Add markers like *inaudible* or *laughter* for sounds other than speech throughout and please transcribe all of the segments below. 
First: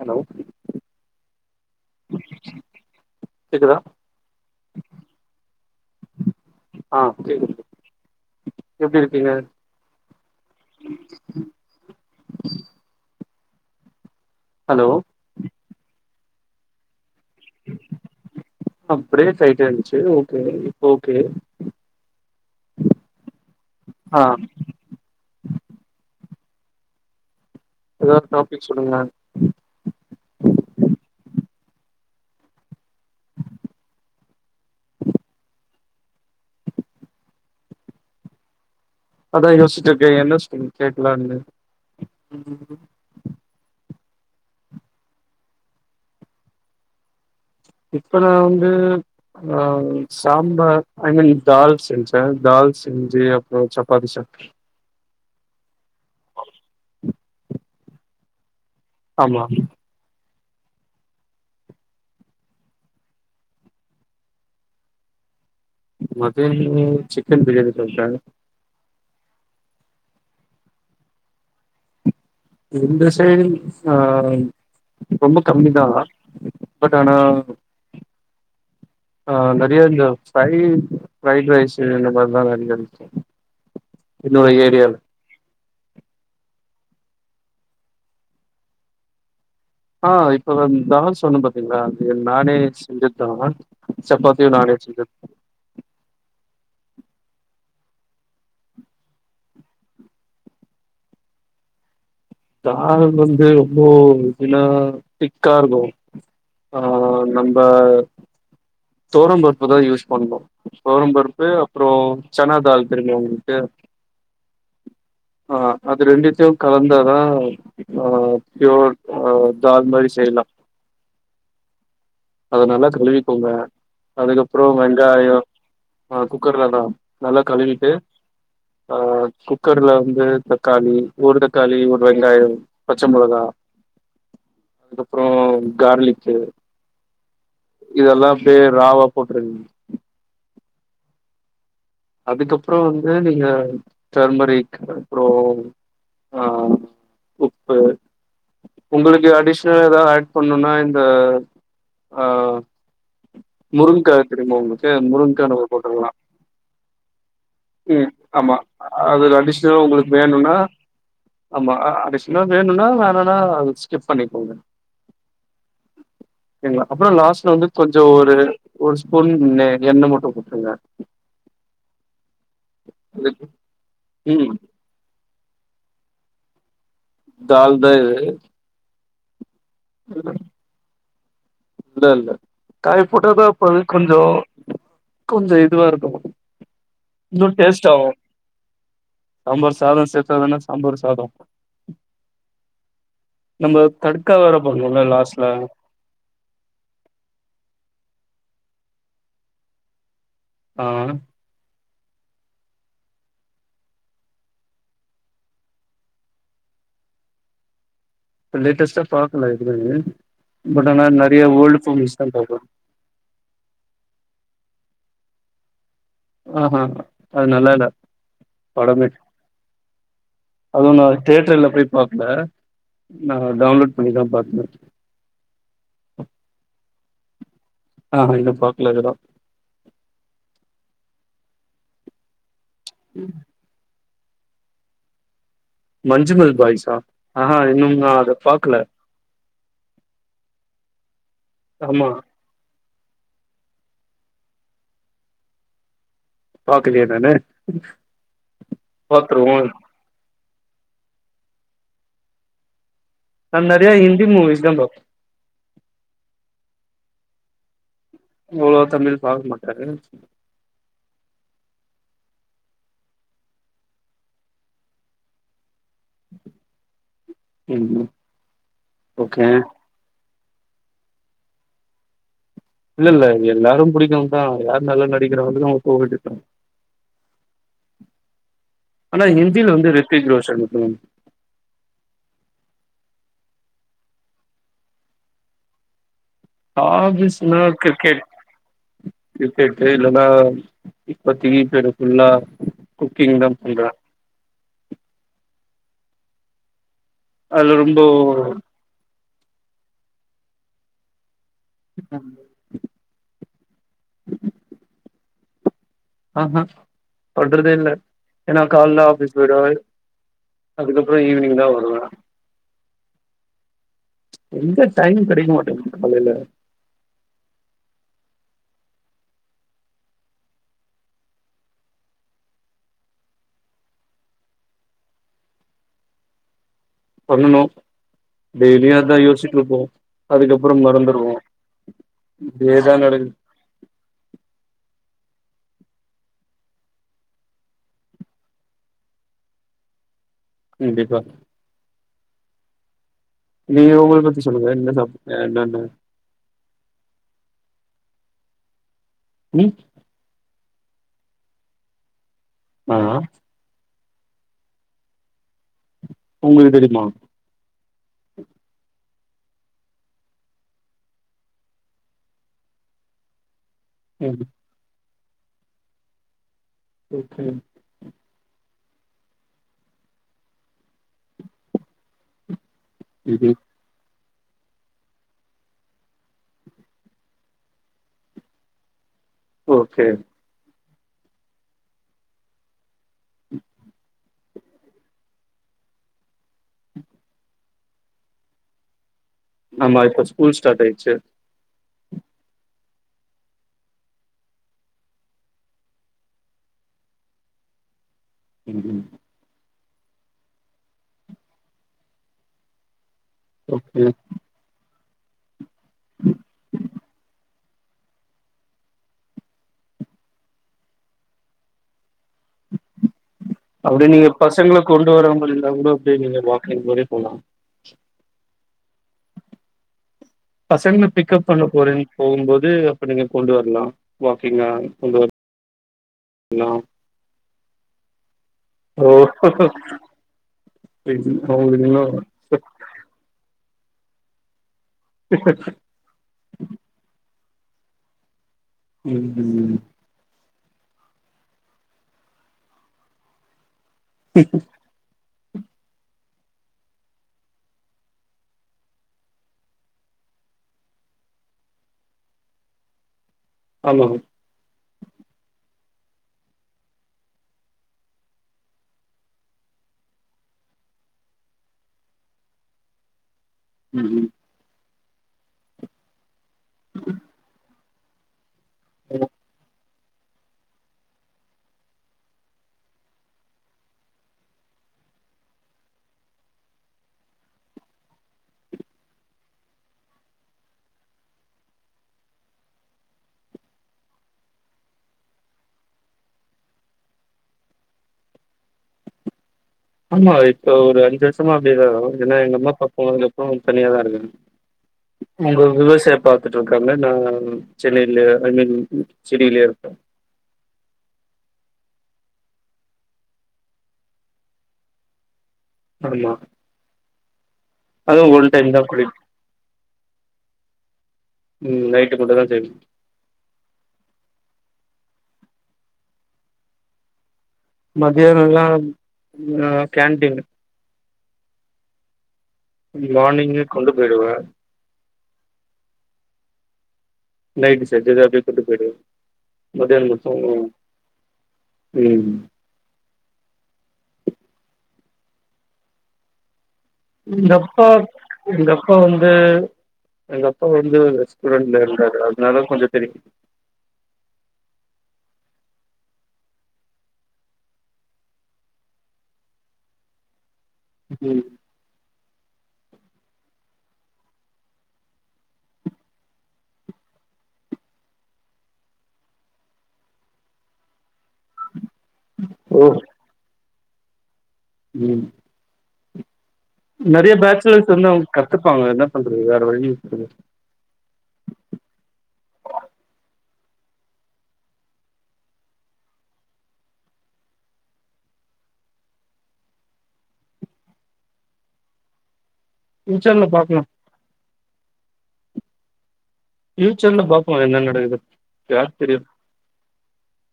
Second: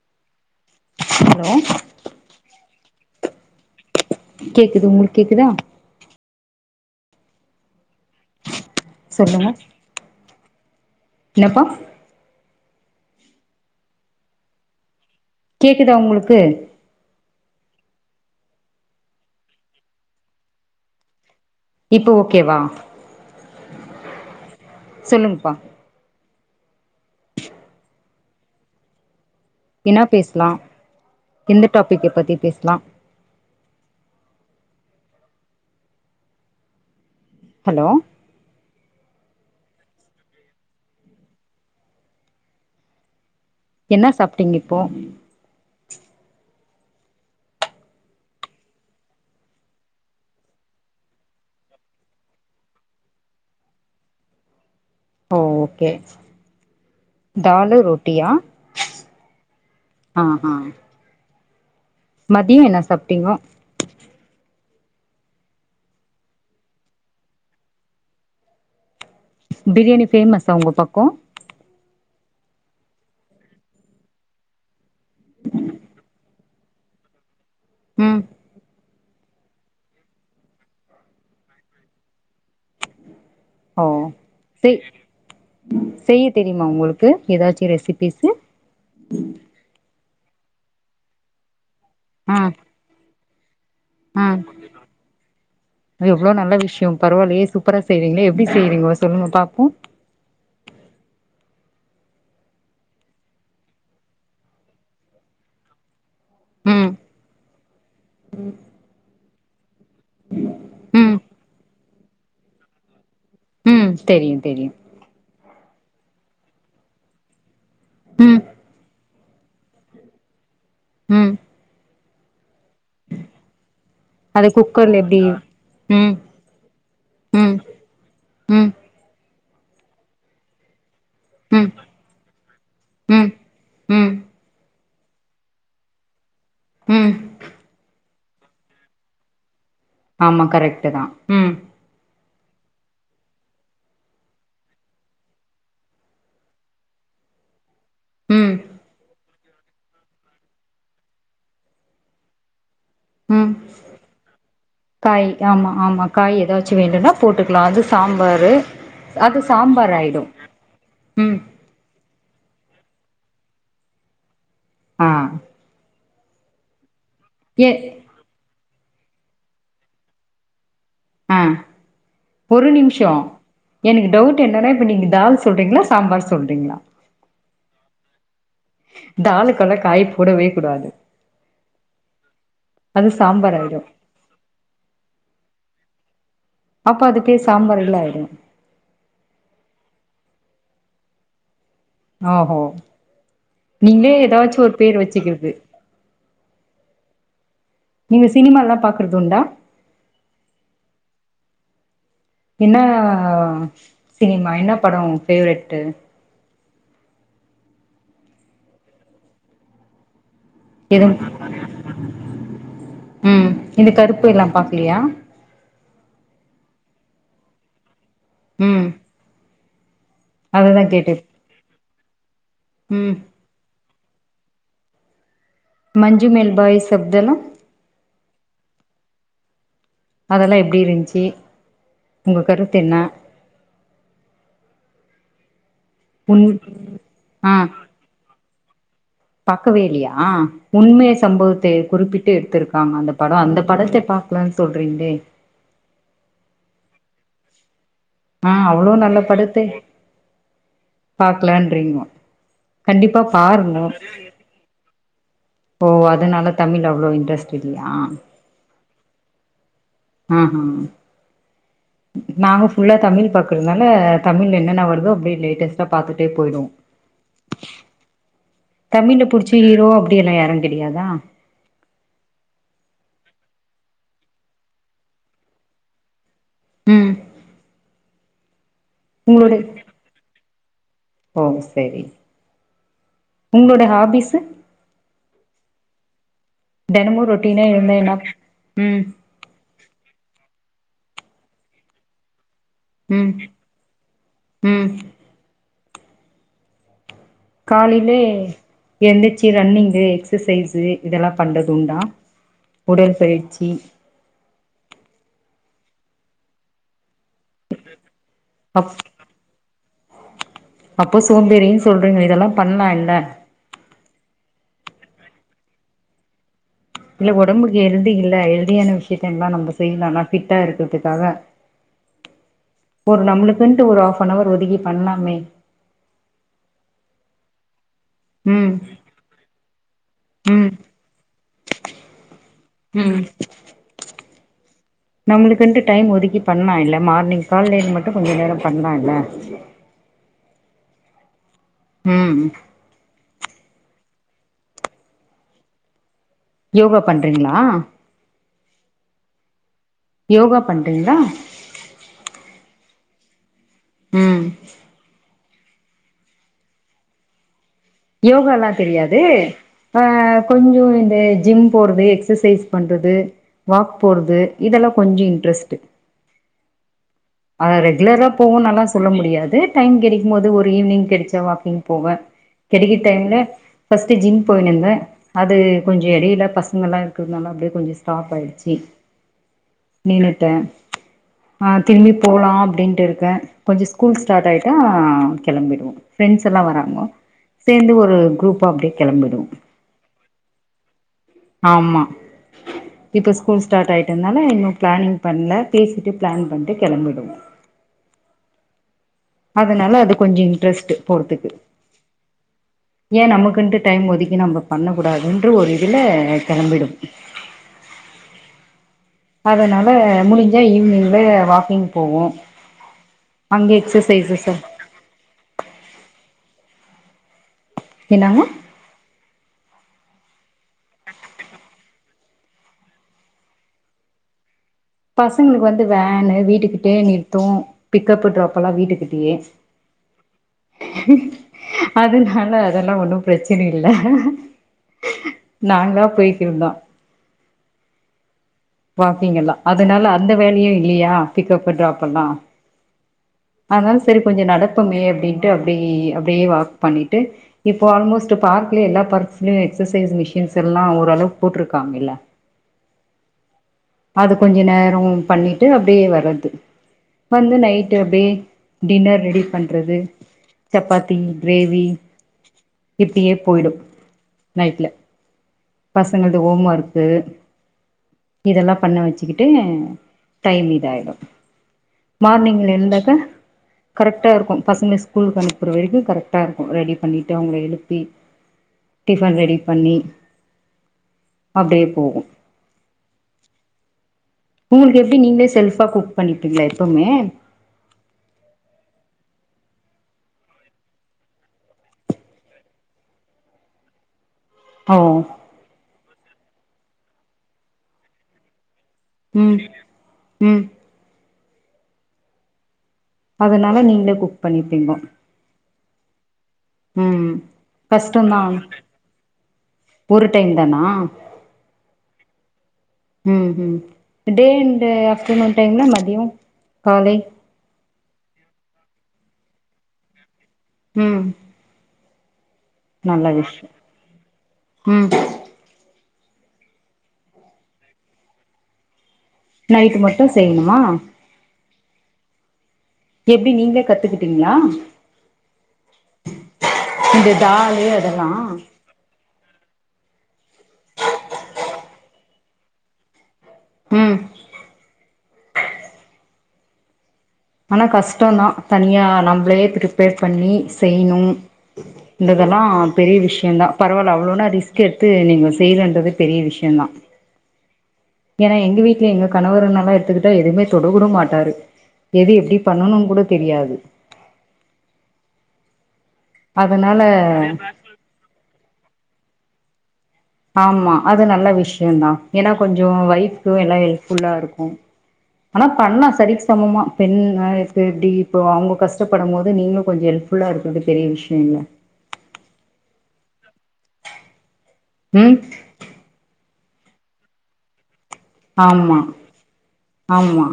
Hello hello கேக்குதா கேக்குது உங்களுக் கேக்குதா ஆ கேக்குது எப்டி இருக்கீங்க சொல்லுங்க என்னப்பா ஹலோ கேக்குதா உங்களுக்கு ஆ ப்ரேஸ் ஆய்ட்டே இருந்துச்சி ஓகே இப்ப ஓகே இப்ப ஓகேவா ஆ சொல்லுங்ப்பா எதாவ் டாப்பிக் சொல்லுங்க என்னா பேசலா எந்த டாப்பிக்க பத்தி பேசலா ஹலோ அதா யோசிட்டு இருக்கே என்ன ஸ் கேக்கலான்னு என்ன சாப்ட்டீங்க இப்போ இப்ப நா வந்து நா சாம்பார் ஐ மீன் தால் செஞ்சே தால் செஞ்சி அப்றோ சப்பாத்தி சாப்ட்டே ஓகே தாலு ரொட்டியா ஆமா ஆ ஆ மதியோ என்ன சாப்ட்டிங்கோ மதியான் சிக்கன் பிரியானி சாப்ட்ட பிரியாணி ஃபேமஸா உங்க பக்கோ இந்த சைடு ஆ ரொம்ப கம்மி தா பட் ஆனா ம் *inaudible* ஆ நெறய இந்த ஃபை ஃப்ரைட் ரைஸ்சு இந்த மாரி தா இங்க இருக்கு ஓ என்னோட செய் ஏரியால செய்ய தெரியுமா உங்களுக்கு ஏதாச்சு ரெசிபிஸ்சு ஆ இப்ப தா தால் சொன்ன பாத்தீங்களா அது ஆ நானே செஞ்ச தருவன் சப்பாத்தியு நானே செஞ்சது அ எவ்ளோ நல்ல விஷயோ பரவால்லயே சூப்பரா செய்றிங்களே எப்டி செய்றிங்க சொல்லுங்க பாப்போ தா வந்து ரொம்ப இதன திக்காருக்கோ ஆ நம் ப ம் தோரம் பருப்பு தா யூஸ் பண்ணு தோரம் ம் பருப்பு அப்புறோ சனா தால் தெரியுமா உங்களுக்கு ம் தெரியு தெரியு ஆ அது ரெண்டுத்தையு கலந்தாதா அ ம் பியூர் அ தால் மாரி செய்லா ம் அத நல்லா கழுவிக்கோங்க அது அதுக்கப்புறோ குக்கர்ல எப்டி வெங்காயோ ம் ஆ குக்கர்லதா நல்லா ம் கழுவிட்டு ம் ஆ குக்கர்ல வந்து தக்காளி ஒரு ம் தக்காளி ஒரு வெங்காயோ பச்ச ம் மொளகா ம் அதுக்கப்றோ கார்லிக்கு ம் இதெல்லா அப்டியே ராவா போட்ருங்க ஆமா கரெக்ட் தா ம் அதுக்கப்புறோ வந்து நீங்க தர்மரிக் அப்றோ ஆ உப்பு ம் உங்களுக்கு அடிஷ்னல் ஏதாது அட் பண்ணுனா இந்த அ ம் முருங்கா தெரியுமா உங்களு காய் ஆமா ஆமா காய் ஏதாச்சு வேண்டுனா போட்டுக்லா அது ம் சாம்பாரு ஆமா அது அடிஷ்னலா சாம்பார் உங்களுக்கு ஆயிடு வேணுனா ம் ஆமா அடிஸ்னா வேணுனா வேணானா அத ஸ்கிப் பண்ணிக்கோங்க ஆ ங்களா அப்புறோ லாஸ்ட்ல வந்து ஏ கொஞ்சோ ஒ ரு ஒரு ஸ்பூன் எண்ண மட்டு போட்ருங்க ஆ ஒரு நிமிஷோ அதுக்கு எனக்கு டவுட் ம் என்னன்னா இப்போ நீங்க தால் சொல்றீங்ளா சாம்பார் சொல்றீங்ளா தால் தா இது தாலுக்கலா காய் போடவே கூடாது இல்ல இல்ல காய் அது போட்டாதா சாம்பார் இப்பது ஆயிடு கொஞ்சோ கொஞ்சோ இதுவாருக்கோ அப்ப அது பேர் இன்னு டேஸ்ட் சாம்பல்ல ஆவோ ஆயிடு சாம்பார் சாதோ சேத்ததுன்னா சாம்பார் சாதோ ஓகோ நம்ம நீங்களே தட்கா வேற ஏதாச்சு ஒரு பேர் பண்ணுவோல லாஸ்ட்ல வச்சுக்கிறது நீங்க சினிமால பாக்குறது உண்டா ஆ என்னா சினிமா என்ன படோ உங் ஃபேவரட்டு் ப லேட்டஸ்ட்டா பாக்கல இது பட் ஆனா எது நறைய ஓல்டு ஃப்ளிம்ஸ்தா பாப்பே ம் இந்த கருப்பு எல்லா பாக்கலியா ஆஹ ஆ அது நல்லா இல்ல ம் படம்மே அததா அதுவு நா கேட்டு தியேட்டர்ல போய் பாக்கல ம் நா டவுன்லோட் பண்ணிதா பாத்தே மஞ்சு மேன் பாய்ஸ் சப்தல ஆஹ இன்னு பாக்கல இப்பதா அதெல்லா எப்படிருந்ச்சு உங்க கருத்து என்ன உன் மஞ்சுமெள் பாய்ஸா ஆ ஆஹா இன்னு நா அத பாக்கல பாக்கவே இல்லயா உண்மை சம்பவத்த ஆமா குறிப்பிட்டு எடுத்திருக்காங்க அந்த படோ அந்த படத்த பாக்கலன் சொல்றீங்களே பக்கலேயே நானு ம் அவ்வளோ நல்ல பாத்துருவோ படத்த பாக்கலன்ரிங்கோ கண்டிப்பா நா பாருங்க நெறைய ஹிந்தி மூவிஸ் தா பாப்பே ஓ அதனால தமிழ் அவ்வளவு இன்ட்ரெஸ்ட் இல்லயா அவ்ளோ தமிழ் பாக்கமாட்டாரு ஆஹா நாங்க ஃபுல்லா தமிழ் பாக்குறனால தமிழ் என்னன்ன வருதோ அப்டியே லேட்ட பாத்துட்டே போயிடு ம் தமிழ்ல ஓகே புடிச்ச ஹீரோ அப்டி எல்லா யாரு தெரியாதா இல்ல இல்ல எல்லாரு புடிக்குந்தா யார் நல்ல நடிக்கிறங்களுக்கு போ வேண்டியத்தா ம் ஆனா உங்களோட ஹந்தியில வந்து ரித்திக் ரோஷன் ஓ சேரி உங்களோட ஹாபிஸ்சு தெனமு ஆபிஸ்னா ரொட்டீனா எழுந்தா என்ன கிரிக்கெட் ம் கிரிக்கெட்டு இல்லனா இப்பத்தி பேருபுல்லா ம் குக்கிங் தா பண்றே ம் அதுல ரொம்போ காலையில எந்திச்சி ரன்னிங்கு எக்ஸசைஸ்சு இதல்லா பண்றதுண்டா உடற்பயிற்சி ஆஹ்ஹா பண்றதே இல்ல ஏன்னா அப் கால்ல ஆபீஸ் போய்டுவே அப்போ சோம்பேறின் சொல்றீங்க இதெல்லா பண்ணா என்ன எங்க டைம் கிடைக்க மாட்டேங்குது காலையில இல்ல ஒடம்புக்கு ஹெல்தி இல்ல ஹெல்தியான விஷ்யத்த எல்லா நம்ப செய்யலா ஆனா ஃபிட்டா இருக்கிறதுக்காக ஒரு நம்ளுக்குன்ட்டு ஒரு ஹாஃப்பனவர் ஒதுக்கி பண்லாம்மே பண்ணனு ம் டெய்லியு அதா யோசிட்ருப்போ ம் அதுக்கப்புறம் மறந்துருவோ இப்டியேதா ம் நடக்குது நம்மளுக்குன்ட்டு டைம் ஒதுக்கி பண்ணால்ல மார்னிங் கால்ல மட்டு கொஞ்ச நேரோ பண்லா இல்ல கண்டிப்பா ம் நீங்க உங்கல பத்தி சொல்லுங்க என்ன சாப் க என்னன்ன யோகா பண்றீங்களா ம் யோகா பண்றீங்ளா ஆ ம் உங்குளுக்கு தெரியுமா யோகால்லா தெரியாது வ கொஞ்ச இந்த ஜிம் போறது எக்ஸசைஸ் பண்றது வாக் ம். போறது இதெல்லா கொஞ்ச இன்ட்ரெஸ்ட்டு ஓகே அத ரெகுலரா போவன்னல்லா சொல்ல முடியாது டைம் கெடைக்கும்போது ஒரு ஈவினிங் கெடச்சா வாக்கிங் போவே கெடைக்கிற டைம்ல ம்ஹ்ம். பஸ்ட்டு ஜிம் போயினுந்தே அது கொஞ்ச எடையில பசங்க எல்லா இருக்கிறதுனால அப்டியே கொஞ்ச ஸ்டாப் ஆயிடுச்சி ஓகே. நின்னுட்ட அ திரும்பி போலா அப்டின்ட்டு இருக்க கொஞ்சோ ஸ்கூல்ஸ் ஸ்டார்ட் ஆயிட்டா கிளம்பிடுவோ ஃப்ரெண்ட்ஸ் எல்லா வராங்க சேந்து ஒரு குரூப்பா அப்டியே கெளம்பிடு ஆமா இப்ப ஸ்கூல் ஸ்டார்ட் ஆயிச்சி ஆமா இப்ப ஸ்கூல் ஸ்டார்ட் ஆயிட்டதுனால இன்னு பிளானிங் பண்ல பேசிட்டு பிளான் பண்ட்டு கெளம்பிடுவோ ம் ம் அதனால அது கொஞ்சோ இன்ட்ரெஸ்ட்டு போறதுக்கு ஏ நமக்குன்ட்டு டைம் ஓகே. ஒதுக்கி நம்ம பண்ண கூடாதுன்ற ஒரு இதுல கெளம்பிடுவ அதனால முடிஞ்சா ஈவ்னிங்ல வாக்கிங் போவோ அங்க அப்டி நீங்க எக்ஸசைசஸ் பசங்களக் கொண்டு வர மாரி இருந்தா கூட அப்டியே நீங்க வாக்கிங் மாரி போலா என்னாங்க பசங்கள பிக்கப் பண்ண போறேன்னு போகும்போது அப்ப நீங்க கொண்டு வர்லா வாக்கிங்கா கொண்டு பசங்களுக்கு வந்து வேனு வரலாம். வீட்டுக்கிட்டே நிறுத்தோ பிக்கப்பு ட்ராப்பு எல்லா ஓ! வீட்டுக்கிட்டயே அவங்களுக்கு இன்னும் அதனால அதெல்லா ஒன்னோ பிரச்சன இல்ல நாங்களா போயிக்கிற்தா வாக்கிங்கல்லா ம்ஹ்ம். அதனால அந்த வேலையு இல்லையா பிக்கப்பு ட்ராப்பல்லா அதனால சரி கொஞ்சோ நடப்போமே அப்டின்ட்டு அப்டி அப்டியே வாக் பண்ணிட்டு இப்போ ஆல்மோஸ்ட் பார்க்லே எல்லா பார்க்ஸ்லயு எக்ஸசைஸ் மிஷின்ஸ் எல்லா ஓரளவு போட்டிருக்காங்க இல்ல ஆமா அத கொஞ்ச நேரோ பண்ணிட்டு அப்டியே வரது வந்து நைட்டு அப்டியே டின்னர் ரெடி பண்றது சப்பாத்தி கிரேவி இப்டியே போயிடு ம்ஹும் நைட்ல பசங்களீது ஹோம் ஒர்க்கு இதெல்லா பண்ண வெச்சிக்கிட்டு டைம் இதாயிரோ மார்னிங்ல எந்தாக்கா கரெக்டா இருக்கோ பசங்கள ஸ்கூலுக்கு அனுப்புற வரைக்கு கரெக்டா இருக்கோ ரெடி பண்ணிட்டு அவங்கள எழுப்பி டிஃபன் ரெடி பண்ணி அப்டியே போகோ உங்குளுக்கு எப்டி நீங்களே செல்ஃபா குக் பண்ணிப்பீங்ளா எப்பமே ஆமா இப்ப ஒரு அஞ்சு வருஷமா அப்டே தா ஏன்னா எங்க அம்மா அப்பா போனதுக்கு அப்றோ தனியா தா இருக்க ஓ அவுங்க விவசாய பாத்துட்ருக்காங்க நா சென்னையில ஐ மீன் ம் சிட்டியிலயே இருக்கேன். ம் அதனால நீங்ளே குக் பண்ணிப்பீங்கோ அப்படியா ம் அதுவு கஷ்டந்தா ஒன் டைம் தா குளிப் ஒரு டைம் தனா ம் நைட்டு மட்டு தா செய்வோ ம் ம் டே அண்டு ஆஃப்டர்நூன் டைம்ல மதியோ காலை மதியானோல்லா கேன்ட்டீன் ம் நல்ல மானிங்கே விஷயோ கொண்டு போயிடுவ ம் நைட்டு செஞ்சத அப்டியே கொண்டு போயிடுவ நைட்டு மதியானோ மட்டு செய்யணுமா ம் எப்டி நீங்ளே கத்துக்கிட்டீங்ளா எப்பா இந்த அப்பா வந்து எங்க அப்பா வந்து ரெஸ்டூடண்ல இருந்தாரு அதனால கொஞ்ச தெரியு ம் ஆனா கஷ்டோந்தா தனியா நம்மளே ப்ரிப்பேர் பண்ணி செய்ணு ம் இந்ததெல்லா பெரிய விஷ்யந்தா பரவால்ல அவ்ளோன்னா ரிஸ்க் எட்த்து நீங்க செய்றன்றது பெரிய விஷ்யந்தா ஏன்னா எங்க வீட்ல எங்க கணவர்னல்லா எட்துக்கிட்டா எதுவ்மே தொட கூட மாட்டாரு எது எப்டி ஓ பண்ணணுன் கூட தெரியாது ம் அதனால நெறைய பேச்சுலர்ஸ் வந்து அவங்க கத்துப்பாங்க என்ன பண்றது வேற வழி ஆமா அது நல்ல விஷ்யந்தா ஏன்னா கொஞ்ச வொய்ஃபுக்கு எல்லா ஹெல்ப்ஃபுல்லா இருக்கு ஆனா பண்லா சரிக் சமமா பெண் இப்படி இப்போ அவங்க கஷ்டப்படும்போது நீங்களு கொஞ்ச ஹெல் ஃபுல்லா இருக்றது பெரிய விஷ்யொ இல்ல பியூச்சர்ல பாக்லா ம் ப்யூச்சர்ல பாக்லா என்ன நடக்குதுன் ஆம்மா ஆம்மா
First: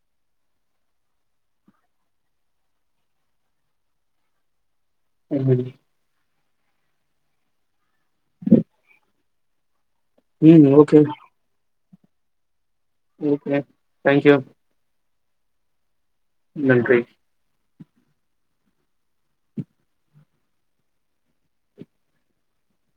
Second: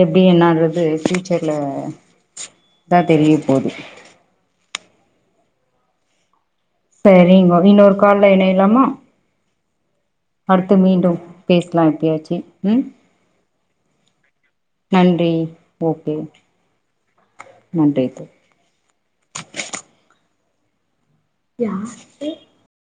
எப்டி என்னன்றது ஃபியூச்சர்ல தா தெரிய போது அது சரி சேரி இன்னொரு கால்ல எனயலாமா ம் அடுத்து ஓகே மீண்டும் பேஸ்லா எப்பயாச்சி ம் ஓகே தேங்க் யூ நன்றி ஓகே நன்றி நன்றித் அடியாத்தி